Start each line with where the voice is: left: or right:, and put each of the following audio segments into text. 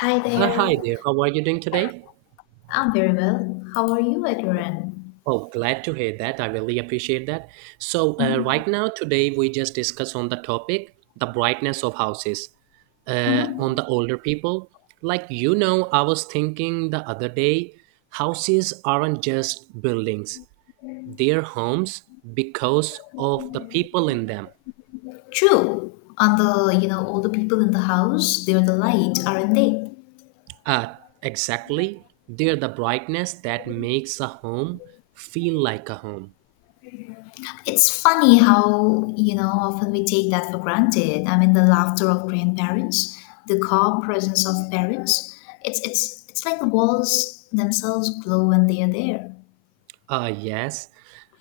left: Hi there.
right: Hi there. How are you doing today?
left: I'm very well. How are you at your end?
right: Oh, glad to hear that. I really appreciate that. So, right now, today we just discuss on the topic the brightness of houses on
left: Mm-hmm.
right: the older people. Like you know, I was thinking the other day, houses aren't just buildings; they're homes because of the people in them.
left: True. And all the people in the house, they're the light, aren't they?
right: Uh, exactly. They're the brightness that makes a home feel like a home.
left: It's funny how, you know, often we take that for granted. I mean, the laughter of grandparents, the calm presence of parents. It's like the walls themselves glow when they are there.
right: Ah, yes,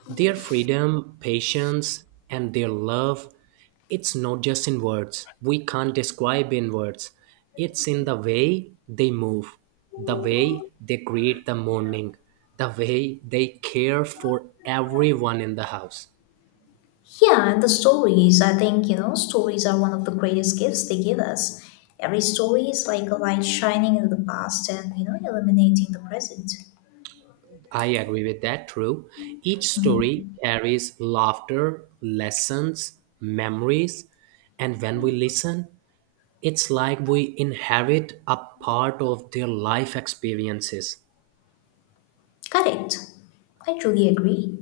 right: their freedom, patience, and their love, it's not just in words. We can't describe in words. It's in the way they move, the way they greet the morning, the way they care for everyone in the house.
left: Yeah, and the stories, I think, you know, stories are one of the greatest gifts they give us. Every story is like a light shining in the past and, you know, illuminating the present.
right: I agree with that, true. Each story carries laughter, lessons, memories, and when we listen, it's like we inherit a part of their life experiences.
left: Correct. I truly agree.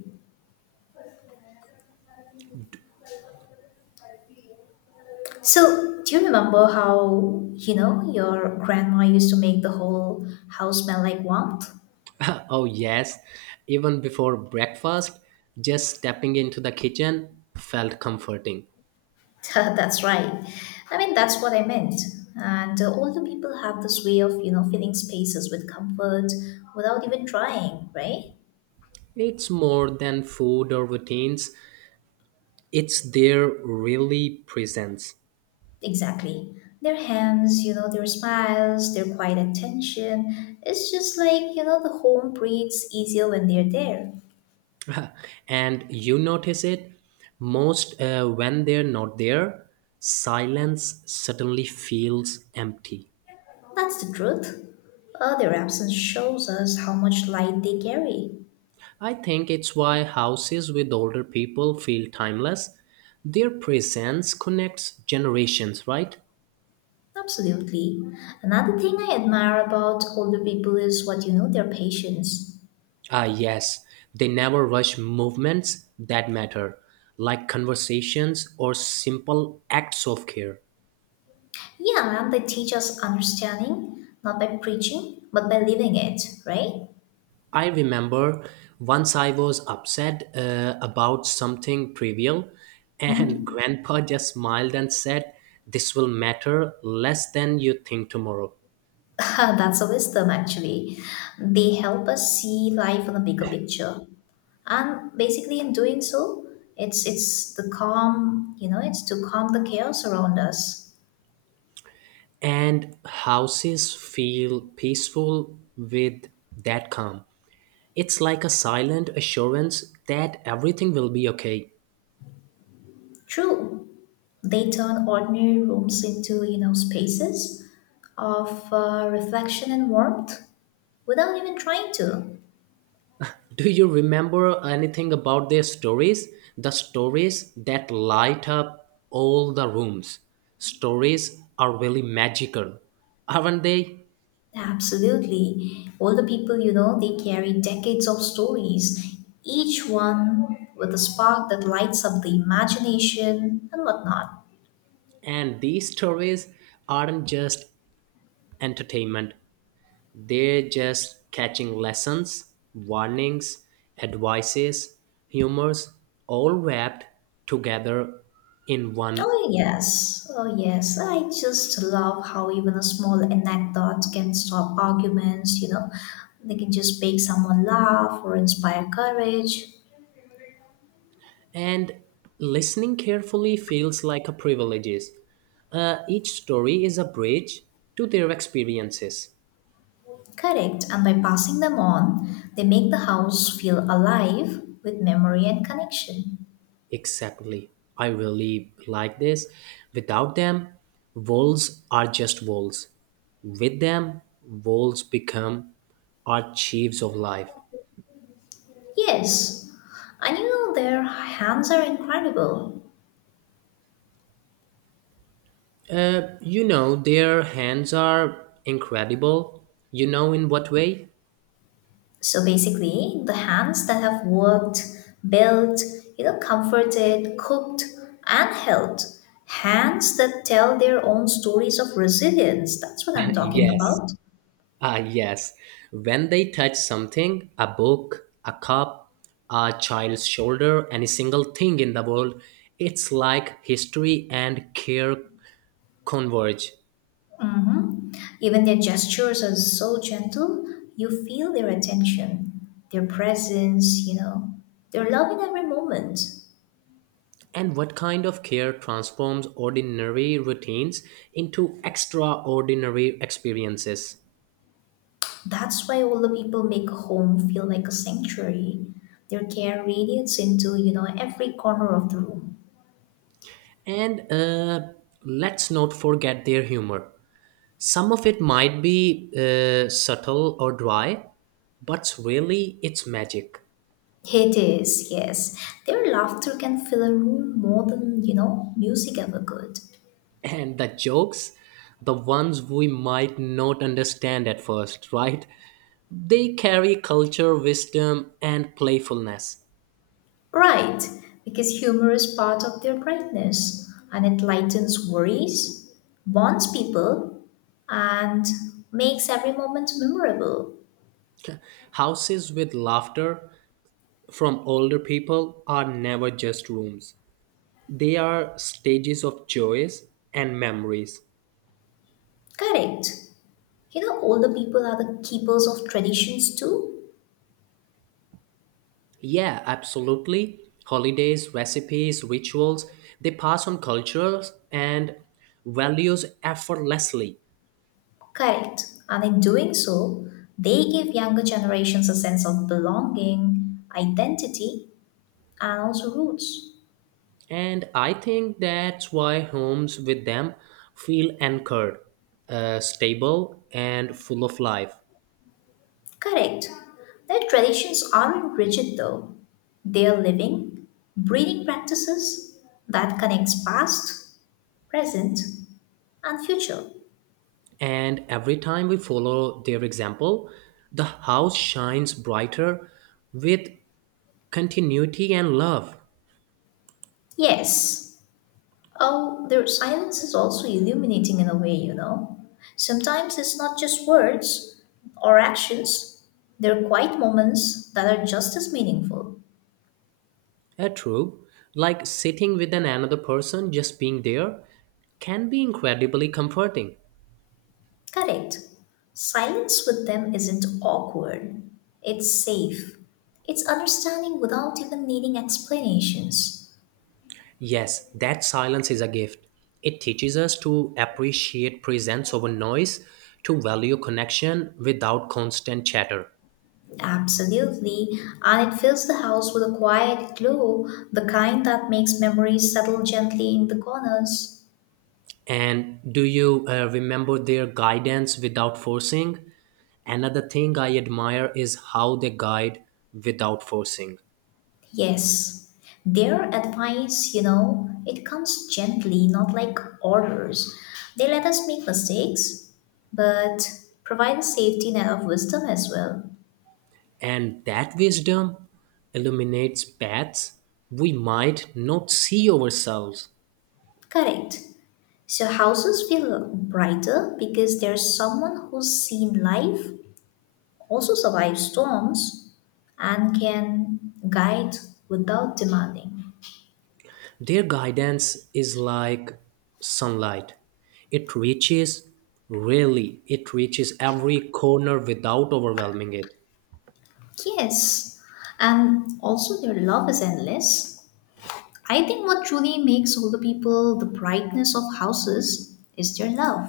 left: So, do you remember how, you know, your grandma used to make the whole house smell like warmth?
right: Oh, yes, even before breakfast, just stepping into the kitchen felt comforting.
left: That's right. I mean, that's what I meant. And older people have this way of, you know, filling spaces with comfort without even trying, right?
right: It's more than food or routines, it's their really presence.
left: Exactly. Their hands, you know, their smiles, their quiet attention. It's just like, you know, the home breathes easier when they're there.
right: And you notice it most when they're not there, silence suddenly feels empty.
left: That's the truth. Their absence shows us how much light they carry.
right: I think it's why houses with older people feel timeless. Their presence connects generations, right?
left: Absolutely. Another thing I admire about older people is what you know, their patience.
right: Ah, yes, they never rush movements that matter, like conversations or simple acts of care.
left: Yeah, and they teach us understanding, not by preaching, but by living it, right?
right: I remember once I was upset about something trivial, and
left: Hmm.
right: Grandpa just smiled and said, this will matter less than you think tomorrow.
left: That's a wisdom, actually. They help us see life in a bigger picture. And basically in doing so, it's the calm, you know, it's to calm the chaos around us.
right: And houses feel peaceful with that calm. It's like a silent assurance that everything will be okay.
left: True. They turn ordinary rooms into, you know, spaces of reflection and warmth without even trying to.
right: Do you remember anything about their stories? The stories that light up all the rooms. Stories are really magical, aren't they?
left: Absolutely, older people, you know, they carry decades of stories, each one with a spark that lights up the imagination and whatnot.
right: And these stories aren't just entertainment, they're just catching lessons, warnings, advices, humors, all wrapped together in one.
left: Oh, yes. Oh, yes. I just love how even a small anecdote can stop arguments, you know. They can just make someone laugh or inspire courage.
right: And listening carefully feels like a privilege. Each story is a bridge to their experiences.
left: Correct. And by passing them on, they make the house feel alive with memory and connection.
right: Exactly. I really like this. Without them, walls are just walls. With them, walls become archives of life.
left: Yes. And you know, their hands are incredible.
right: You know, their hands are incredible. You know, in what way?
left: So basically, the hands that have worked, built, you know, comforted, cooked, and held. Hands that tell their own stories of resilience. That's what I'm talking
right: Yes.
left: about.
right: Ah, yes. When they touch something, a book, a cup, a child's shoulder, any single thing in the world, it's like history and care converge.
left: Hmm. Even their gestures are so gentle. You feel their attention, their presence, you know, their love in every moment.
right: And what kind of care transforms ordinary routines into extraordinary experiences?
left: That's why all the people make home feel like a sanctuary. Their care radiates into, you know, every corner of the room.
right: And let's not forget their humor. Some of it might be subtle or dry, but really it's magic.
left: It is, yes. Their laughter can fill a room more than, you know, music ever could.
right: And the jokes, the ones we might not understand at first, right? They carry culture, wisdom, and playfulness.
left: Right, because humor is part of their brightness and it lightens worries, bonds people, and makes every moment memorable.
right: Houses with laughter from older people are never just rooms, they are stages of joys and memories.
left: Correct. You know, older people are the keepers of traditions too.
right: Yeah, absolutely. Holidays, recipes, rituals, they pass on cultures and values effortlessly.
left: Correct. And in doing so, they give younger generations a sense of belonging, identity, and also roots.
right: And I think that's why homes with them feel anchored, stable, and full of life.
left: Correct. Their traditions aren't rigid though. They are living, breathing practices that connects past, present, and future.
right: And every time we follow their example, the house shines brighter with continuity and love.
left: Yes. Oh, their silence is also illuminating in a way, you know. Sometimes it's not just words or actions, they're quiet moments that are just as meaningful.
right: Yeah, true. Like sitting with an another person, just being there, can be incredibly comforting.
left: Correct. Silence with them isn't awkward. It's safe. It's understanding without even needing explanations.
right: Yes, that silence is a gift. It teaches us to appreciate presence over noise, to value connection without constant chatter.
left: Absolutely. And it fills the house with a quiet glow, the kind that makes memories settle gently in the corners.
right: And do you remember their guidance without forcing? Another thing I admire is how they guide without forcing.
left: Yes. Their advice, you know, it comes gently, not like orders. They let us make mistakes, but provide a safety net of wisdom as well.
right: And that wisdom illuminates paths we might not see ourselves.
left: Correct. So houses feel brighter because there's someone who's seen life, also survived storms, and can guide without demanding.
right: Their guidance is like sunlight. It reaches, really, it reaches every corner without overwhelming it.
left: Yes, and also their love is endless. I think what truly makes older people the brightness of houses is their love.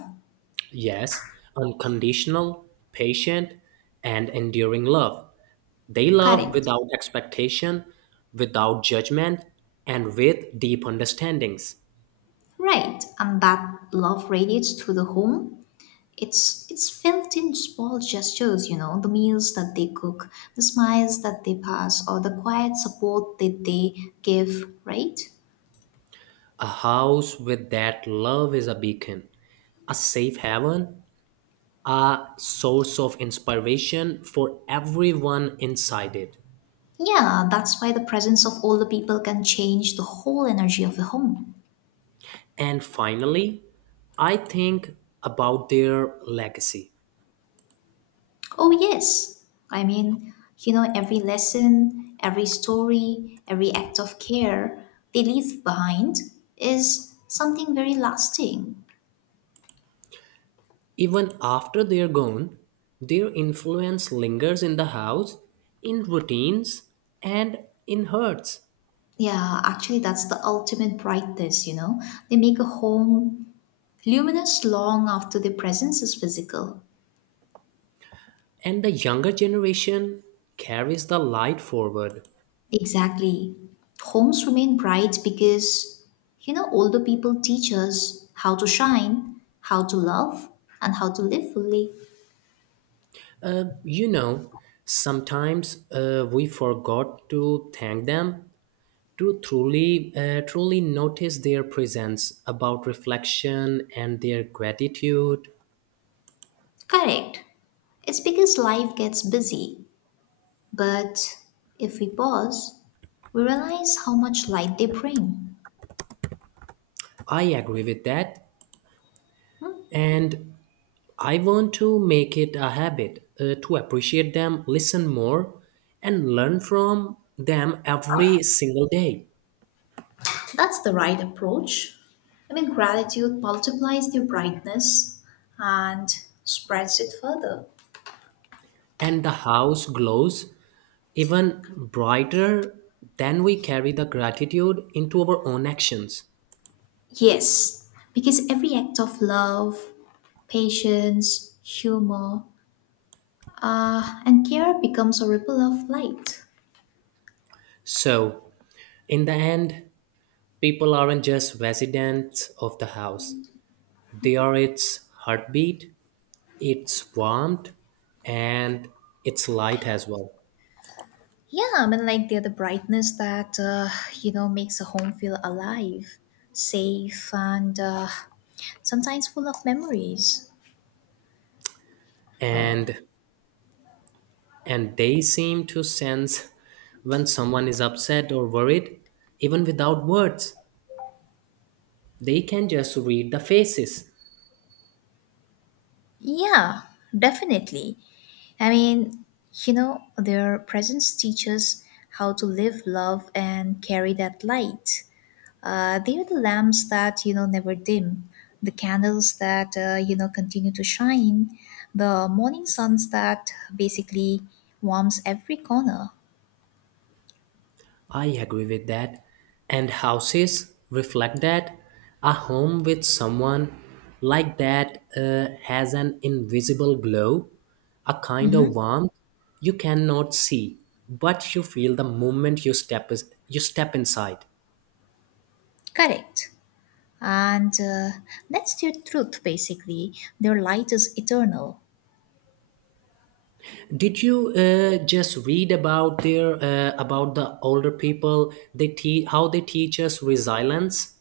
right: Yes, unconditional, patient, and enduring love. They love
left: Correct.
right: without expectation, without judgment, and with deep understandings.
left: Right, and that love radiates through the home. It's felt in small gestures, you know, the meals that they cook, the smiles that they pass, or the quiet support that they give, right?
right: A house with that love is a beacon, a safe haven, a source of inspiration for everyone inside it.
left: Yeah, that's why the presence of older people can change the whole energy of a home.
right: And finally, I think about their legacy.
left: Oh yes. I mean, you know, every lesson, every story, every act of care they leave behind is something very lasting.
right: Even after they're gone, their influence lingers in the house, in routines, and in hearts.
left: Yeah, actually, that's the ultimate brightness, you know. They make a home luminous long after their presence is physical.
right: And the younger generation carries the light forward.
left: Exactly. Homes remain bright because, you know, older people teach us how to shine, how to love, and how to live fully.
right: You know, sometimes we forgot to thank them, to truly, truly notice their presence, about reflection and their gratitude.
left: Correct. It's because life gets busy. But if we pause, we realize how much light they bring.
right: I agree with that, and I want to make it a habit to appreciate them, listen more, and learn from them every single day.
left: That's the right approach. I mean, gratitude multiplies their brightness and spreads it further.
right: And the house glows even brighter than we carry the gratitude into our own actions.
left: Yes, because every act of love, patience, humor, and care becomes a ripple of light.
right: So, in the end, people aren't just residents of the house, they are its heartbeat, its warmth, and its light as well.
left: Yeah, I mean, like they're the brightness that, you know, makes a home feel alive, safe, and sometimes full of memories.
right: And and they seem to sense when someone is upset or worried, even without words. They can just read the faces.
left: Yeah, definitely. I mean, you know, their presence teaches how to live, love, and carry that light. They are the lamps that, you know, never dim, the candles that, you know, continue to shine, the morning suns that basically warms every corner.
right: I agree with that. And houses reflect that. A home with someone like that has an invisible glow, a kind of
left: Hmm.
right: warmth you cannot see, but you feel the moment you step inside.
left: Correct. And that's their truth, basically. Their light is eternal.
right: Did you just read about their about the older people? How they teach us resilience.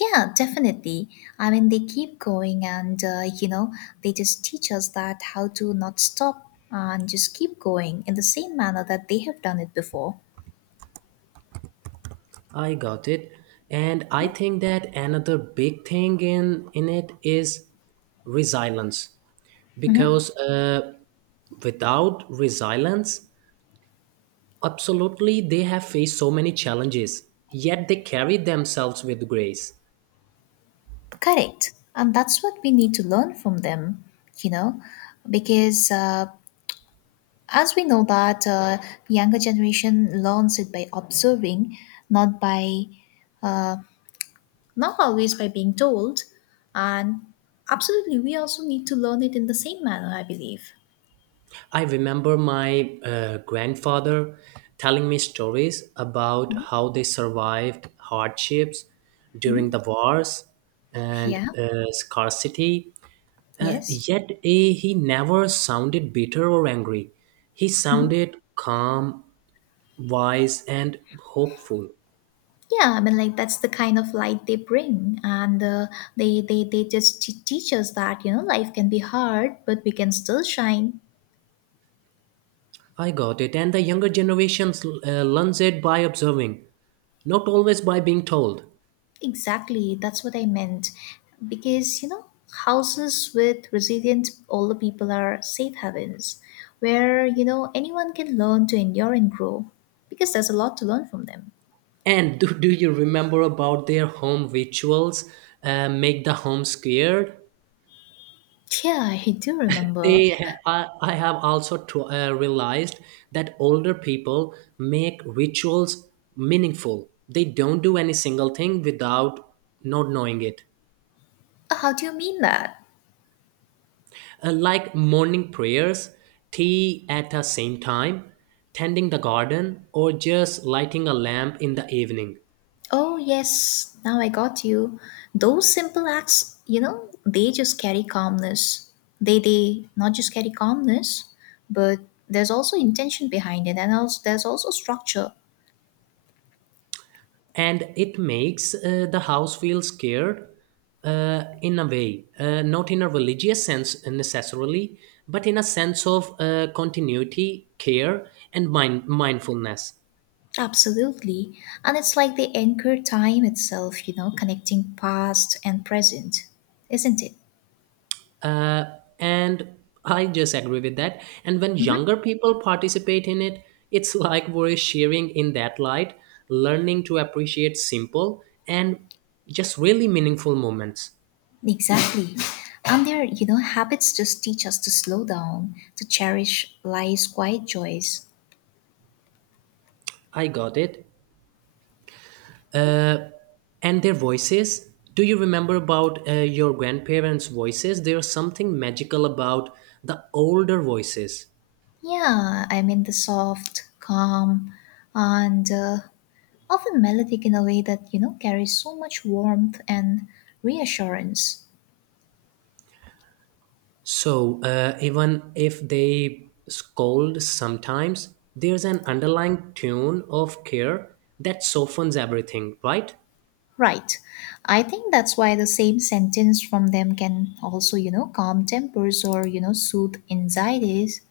left: Yeah, definitely. I mean, they keep going and, you know, they just teach us that how to not stop and just keep going in the same manner that they have done it before.
right: I got it. And I think that another big thing in it is resilience.
left: Hmm.
right: Because without resilience, absolutely they have faced so many challenges, yet they carry themselves with grace.
left: Correct. And that's what we need to learn from them, you know, because as we know that younger generation learns it by observing, not by, uh, not always by being told. And absolutely, we also need to learn it in the same manner, I believe.
right: I remember my grandfather telling me stories about how they survived hardships during the wars and
left: Yeah.
right: scarcity.
left: Yes.
right: Yet he never sounded bitter or angry. He sounded calm, wise, and hopeful.
left: Yeah, I mean, like that's the kind of light they bring, and teach us that you know life can be hard, but we can still shine.
right: I got it. And the younger generations learns it by observing, not always by being told.
left: Exactly, that's what I meant, because you know houses with resilient older people are safe havens, where you know anyone can learn to endure and grow, because there's a lot to learn from them.
right: And do you remember about their home rituals? Make the home scared?
left: Yeah, I do remember.
right: I have also realized that older people make rituals meaningful. They don't do any single thing without not knowing it.
left: How do you mean that?
right: Like morning prayers, tea at the same time, tending the garden, or just lighting a lamp in the evening.
left: Oh, yes, now I got you. Those simple acts, you know, they just carry calmness. They not just carry calmness, but there's also intention behind it and also there's also structure.
right: And it makes the house feel scared, in a way, not in a religious sense necessarily, but in a sense of continuity, care, and mindfulness.
left: Absolutely. And it's like they anchor time itself, you know, connecting past and present, isn't it?
right: Uh, and I just agree with that. And when
left: Hmm.
right: younger people participate in it, it's like we're sharing in that light, learning to appreciate simple and just really meaningful moments.
left: Exactly. And their, you know, habits just teach us to slow down, to cherish life's quiet joys.
right: I got it. And their voices, do you remember about your grandparents voices? There's something magical about the older voices.
left: Yeah, I mean the soft, calm, and often melodic in a way that you know carries so much warmth and reassurance.
right: So even if they scold sometimes there's an underlying tune of care that softens everything, right?
left: Right. I think that's why the same sentence from them can also you know calm tempers or you know soothe anxieties.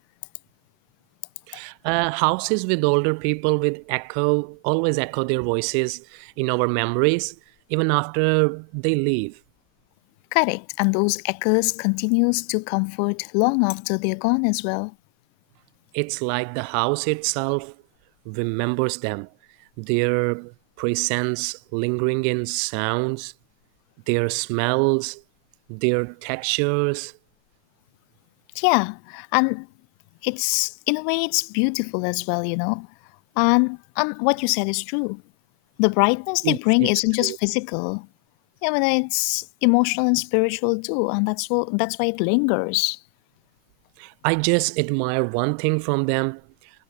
right: Houses with older people with echo always echo their voices in our memories even after they leave.
left: Correct. And those echoes continues to comfort long after they're gone as well.
right: It's like the house itself remembers them, their presence lingering in sounds, their smells, their textures.
left: Yeah, and it's in a way it's beautiful as well, you know. And what you said is true. The brightness they
right: Yes,
left: bring
right: it's
left: isn't
right: true.
left: just physical. I mean, it's emotional and spiritual too, and that's why it lingers.
right: I just admire one thing from them.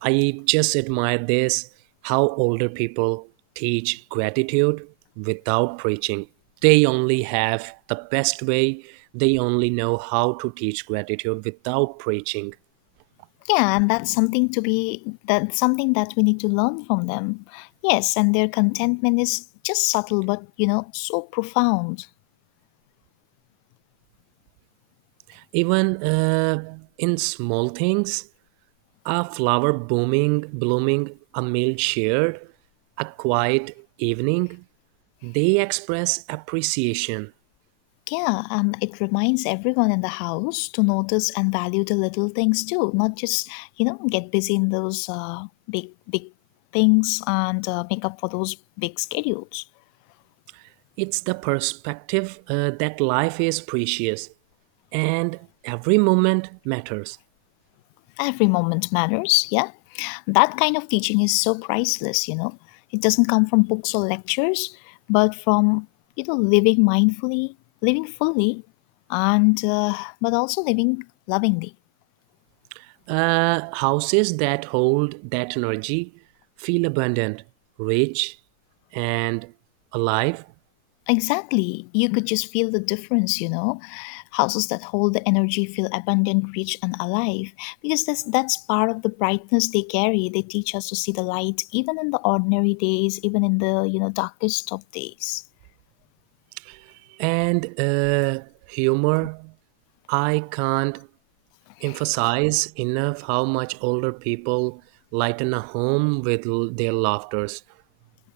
right: I just admire this how older people teach gratitude without preaching. They only have the best way, they only know how to teach gratitude without preaching.
left: Yeah, and that's something that we need to learn from them. Yes, and their contentment is just subtle, but you know, so profound.
right: Even in small things, a flower booming blooming, a meal shared, a quiet evening, they express appreciation.
left: Yeah, and it reminds everyone in the house to notice and value the little things too, not just you know get busy in those big things and make up for those big schedules.
right: It's the perspective that life is precious and every moment matters.
left: Every moment matters, yeah? That kind of teaching is so priceless, you know. It doesn't come from books or lectures, but from, you know, living mindfully, living fully, and, but also living lovingly.
right: Houses that hold that energy feel abundant, rich, and alive.
left: Exactly. You could just feel the difference, you know. Houses that hold the energy feel abundant, rich, and alive because that's part of the brightness they carry. They teach us to see the light even in the ordinary days, even in the, you know, darkest of days.
right: And humor, I can't emphasize enough how much older people lighten a home with their laughters.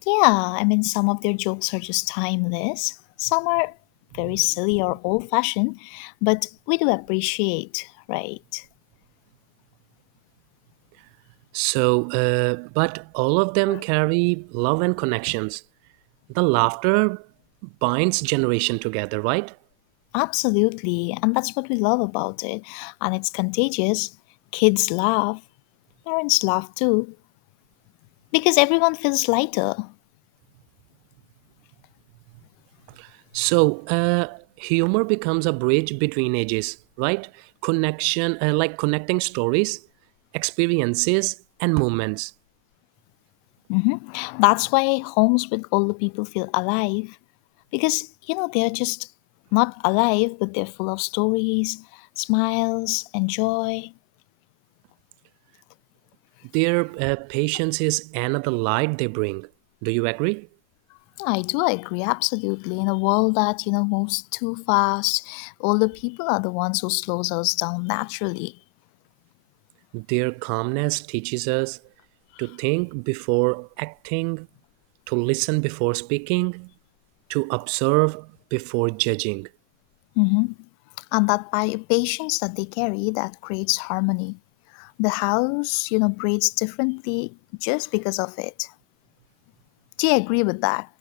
left: Yeah, I mean, some of their jokes are just timeless. Some are very silly or old fashioned, but we do appreciate, right?
right: So but all of them carry love and connections. The laughter binds generation together, right?
left: Absolutely, and that's what we love about it. And it's contagious. Kids laugh, parents laugh too, because everyone feels lighter.
right: So humor becomes a bridge between ages, right? Connection, like connecting stories, experiences and moments.
left: Hmm. That's why homes with older people feel alive, because, you know, they're just not alive, but they're full of stories, smiles, and joy.
right: Their patience is another light they bring. Do you agree?
left: Yeah, I do agree, absolutely. In a world that, you know, moves too fast, older people are the ones who slows us down naturally.
right: Their calmness teaches us to think before acting, to listen before speaking, to observe before judging.
left: Hmm. And that by patience that they carry, that creates harmony. The house, you know, breathes differently just because of it. Do you agree with that?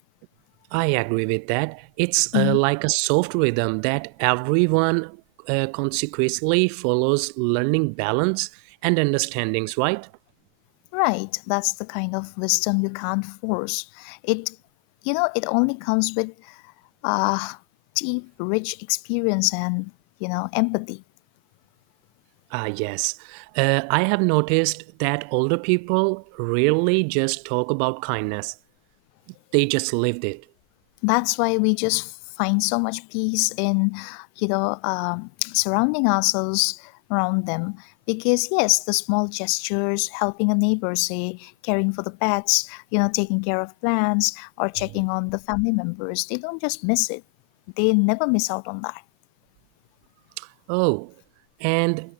right: I agree with that. It's
left: Mm.
right: like a soft rhythm that everyone consequently follows, learning balance and understandings, right?
left: Right. That's the kind of wisdom you can't force. It, you know, it only comes with uh, deep, rich experience and, you know, empathy.
right: Ah, yes. I have noticed that older people rarely just talk about kindness. They just lived it.
left: That's why we just find so much peace in surrounding ourselves around them, because yes, the small gestures, helping a neighbor, say caring for the pets, taking care of plants or checking on the family members, they don't just miss it, they never miss out on that.
right: Oh, and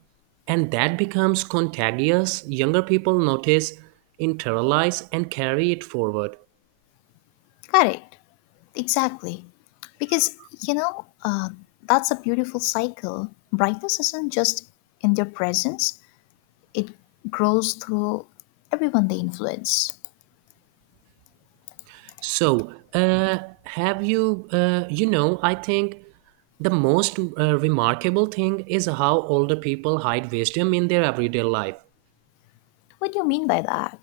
right: and that becomes contagious. Younger people notice, internalize, and carry it forward.
left: Correct. Exactly. Because you know uh, that's a beautiful cycle. Brightness isn't just in their presence, it grows through everyone they influence.
right: So, have you, you know, I think the most remarkable thing is how older people hide wisdom in their everyday life.
left: What do you mean by that?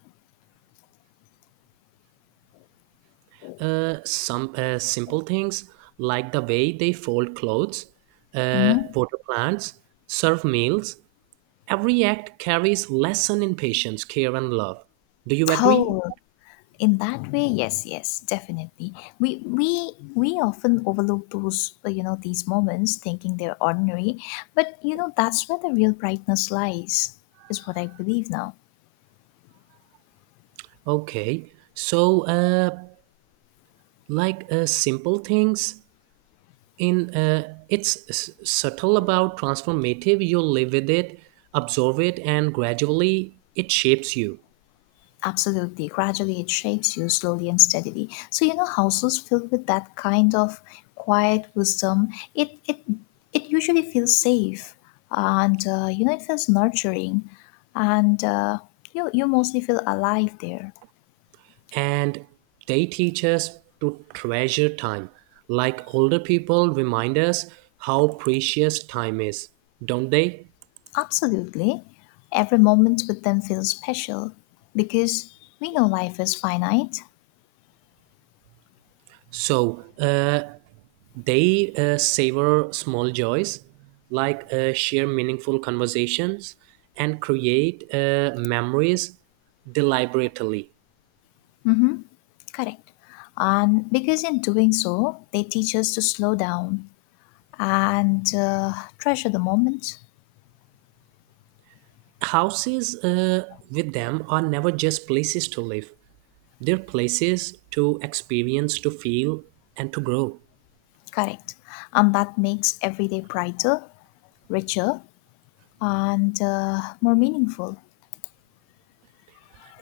right: Some simple things like the way they fold clothes,
left: Hmm.
right: water plants, serve meals. Every act carries lesson in patience, care, and love. Do you agree?
left: Oh, in that way, yes, yes, definitely. We often overlook those these moments, thinking they're ordinary, but you know that's where the real brightness lies, is what I believe now.
right: Okay. So, like simple things in it's subtle about transformative. You live with it, absorb it, and gradually it shapes you.
left: Absolutely. Gradually, it shapes you, slowly and steadily. So you know, houses filled with that kind of quiet wisdom, it it it usually feels safe, and you know, it feels nurturing, and you you mostly feel alive there.
right: And they teach us to treasure time. Like older people remind us how precious time is, don't they?
left: Absolutely, every moment with them feels special because we know life is finite.
right: So they savor small joys, like share meaningful conversations and create memories deliberately.
left: Mm-hmm. Correct. And because in doing so, they teach us to slow down and treasure the moment.
right: Houses with them are never just places to live, they're places to experience, to feel, and to grow.
left: Correct. And that makes every day brighter, richer, and more meaningful.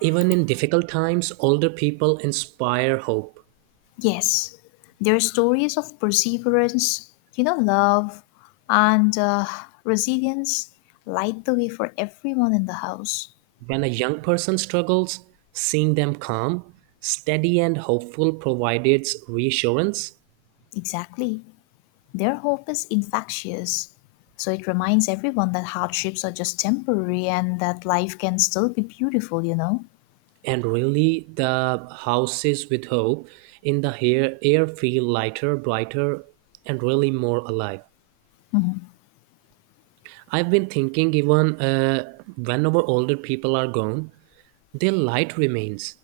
right: Even in difficult times, older people inspire hope.
left: Yes, there are stories of perseverance, you know, love, and resilience light the way for everyone in the house.
right: When a young person struggles, seeing them calm, steady, and hopeful provides reassurance.
left: Exactly. Their hope is infectious. So it reminds everyone that hardships are just temporary and that life can still be beautiful, you know?
right: And really, the houses with hope in the air feel lighter, brighter, and really more alive. I've been thinking, even whenever older people are gone, their light remains.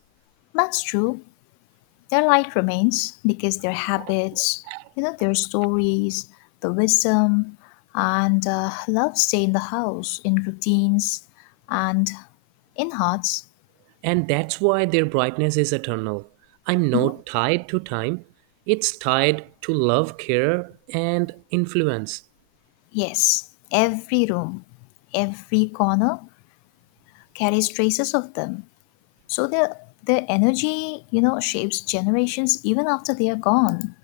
left: That's true. Their light remains because their habits, you know, their stories, the wisdom, and love stay in the house, in routines, and in hearts.
right: And that's why their brightness is eternal. I'm
left: Mhm.
right: not tied to time, it's tied to love, care, and influence.
left: Yes, every room, every corner carries traces of them. So their energy, you know, shapes generations even after they are gone.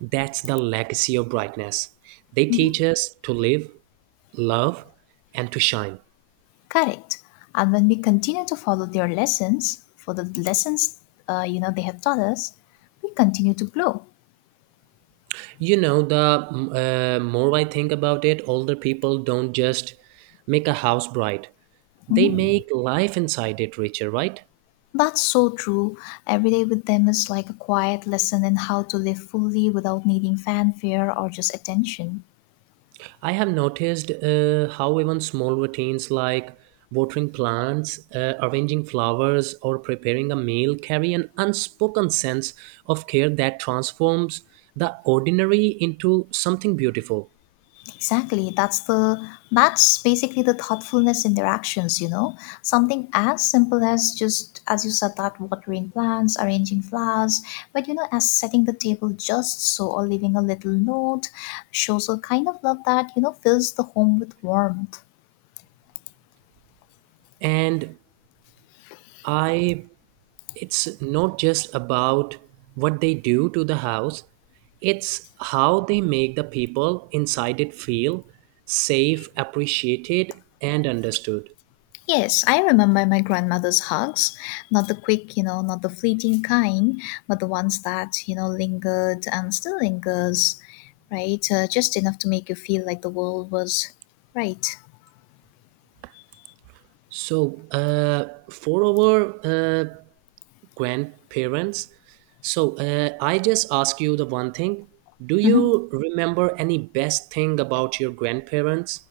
right: That's the legacy of brightness. They teach us to live, love, and to shine.
left: Correct. And when we continue to follow their lessons, for the lessons, you know, they have taught us, we continue to grow.
right: You know, the more I think about it, older people don't just make a house bright, they
left: Mhm.
right: make life inside it richer, right?
left: That's so true. Every day with them is like a quiet lesson in how to live fully without needing fanfare or just attention.
right: I have noticed how even small routines like watering plants, arranging flowers, or preparing a meal carry an unspoken sense of care that transforms the ordinary into something beautiful.
left: Exactly. That's basically the thoughtfulness in their actions, you know? Something as simple as, just as you said, that watering plants, arranging flowers, but you know, as setting the table just so, or leaving a little note shows a kind of love that, you know, fills the home with warmth.
right: And I, it's not just about what they do to the house, it's how they make the people inside it feel safe, appreciated, and understood.
left: Yes, I remember my grandmother's hugs, not the quick, you know, not the fleeting kind, but the ones that, you know, lingered and still lingers, right? Just enough to make you feel like the world was right.
right: So, for our grandparents, so I just ask you the one thing. Do
left: Mhm.
right: you remember any best thing about your grandparents?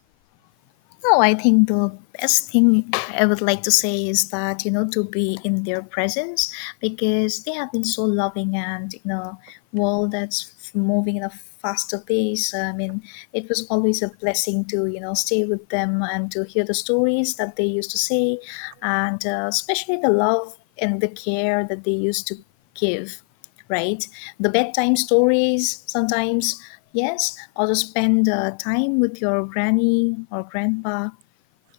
left: No, I think the best thing I would like to say is that, you know, to be in their presence, because they have been so loving. And in a world that's moving in a faster pace, I mean, it was always a blessing to, you know, stay with them and to hear the stories that they used to say, and especially the love and the care that they used to give, right? The bedtime stories sometimes, yes, also spend time with your granny or grandpa.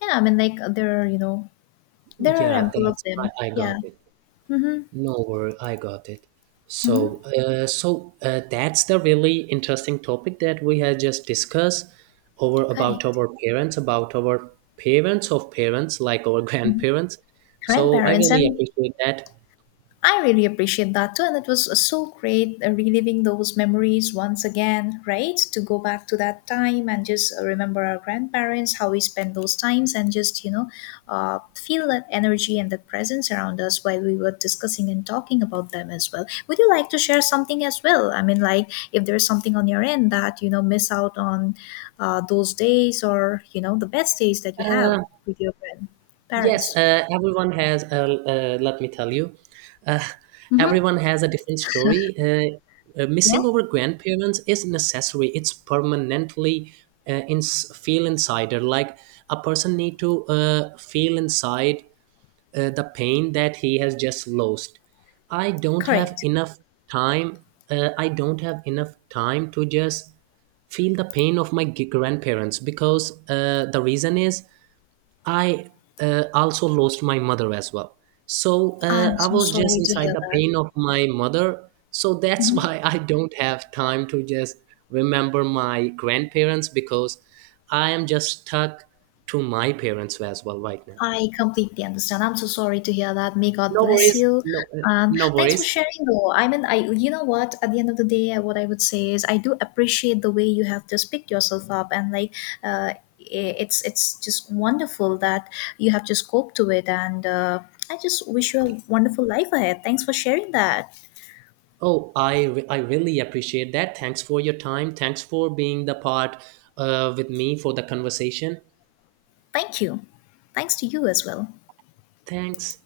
left: Yeah, I mean, like there are, you know, there are
right: Yeah,
left: ample of
right: that's.
left: them.
right: I got
left: Yeah.
right: it.
left: Mm-hmm,
right: No worry, I got it. So,
left: mm-hmm.
right: that's the really interesting topic that we have just discussed over
left: Correct.
right: about our parents of parents, like our grandparents. So I
left: Grandparents.
right: really
left: And
right: appreciate that.
left: I really appreciate that too. And it was so great reliving those memories once again, right? To go back to that time and just remember our grandparents, how we spent those times, and just, you know, feel that energy and that presence around us while we were discussing and talking about them as well. Would you like to share something as well? I mean, like if there's something on your end that, you know, miss out on those days, or, you know, the best days that you have with your grand-
right: Yes,
left: parents.
right: everyone has. Let me tell you, uh,
left: Mm-hmm.
right: everyone has a different story.
left: Yeah,
right: Missing over grandparents is necessary. It's permanently in feel insider. Like a person need to feel inside the pain that he has just lost. I don't have
left: correct.
right: enough time. I don't have enough time to just feel the pain of my grandparents because the reason is I also lost my mother as well. So
left: I'm
right: I
left: so
right: was just
left: sorry to
right: inside
left: hear
right: the
left: that.
right: pain of my mother. So that's
left: Mhm.
right: why I don't have time to just remember my grandparents because I am just stuck to my parents as well right now.
left: I completely understand. I'm so sorry to hear that. May God
right: No
left: bless
right: worries.
left: you.
right: No
left: Thanks for
right: worries.
left: sharing, though. I mean, I, you know what? At the end of the day, what I would say is I do appreciate the way you have just picked yourself up and like. Uh, it's just wonderful that you have just coped to it, and I just wish you a wonderful life ahead. Thanks for sharing that.
right: Oh, I really appreciate that. Thanks for your time. Thanks for being the part with me for the conversation.
left: Thank you. Thanks to you as well.
right: Thanks.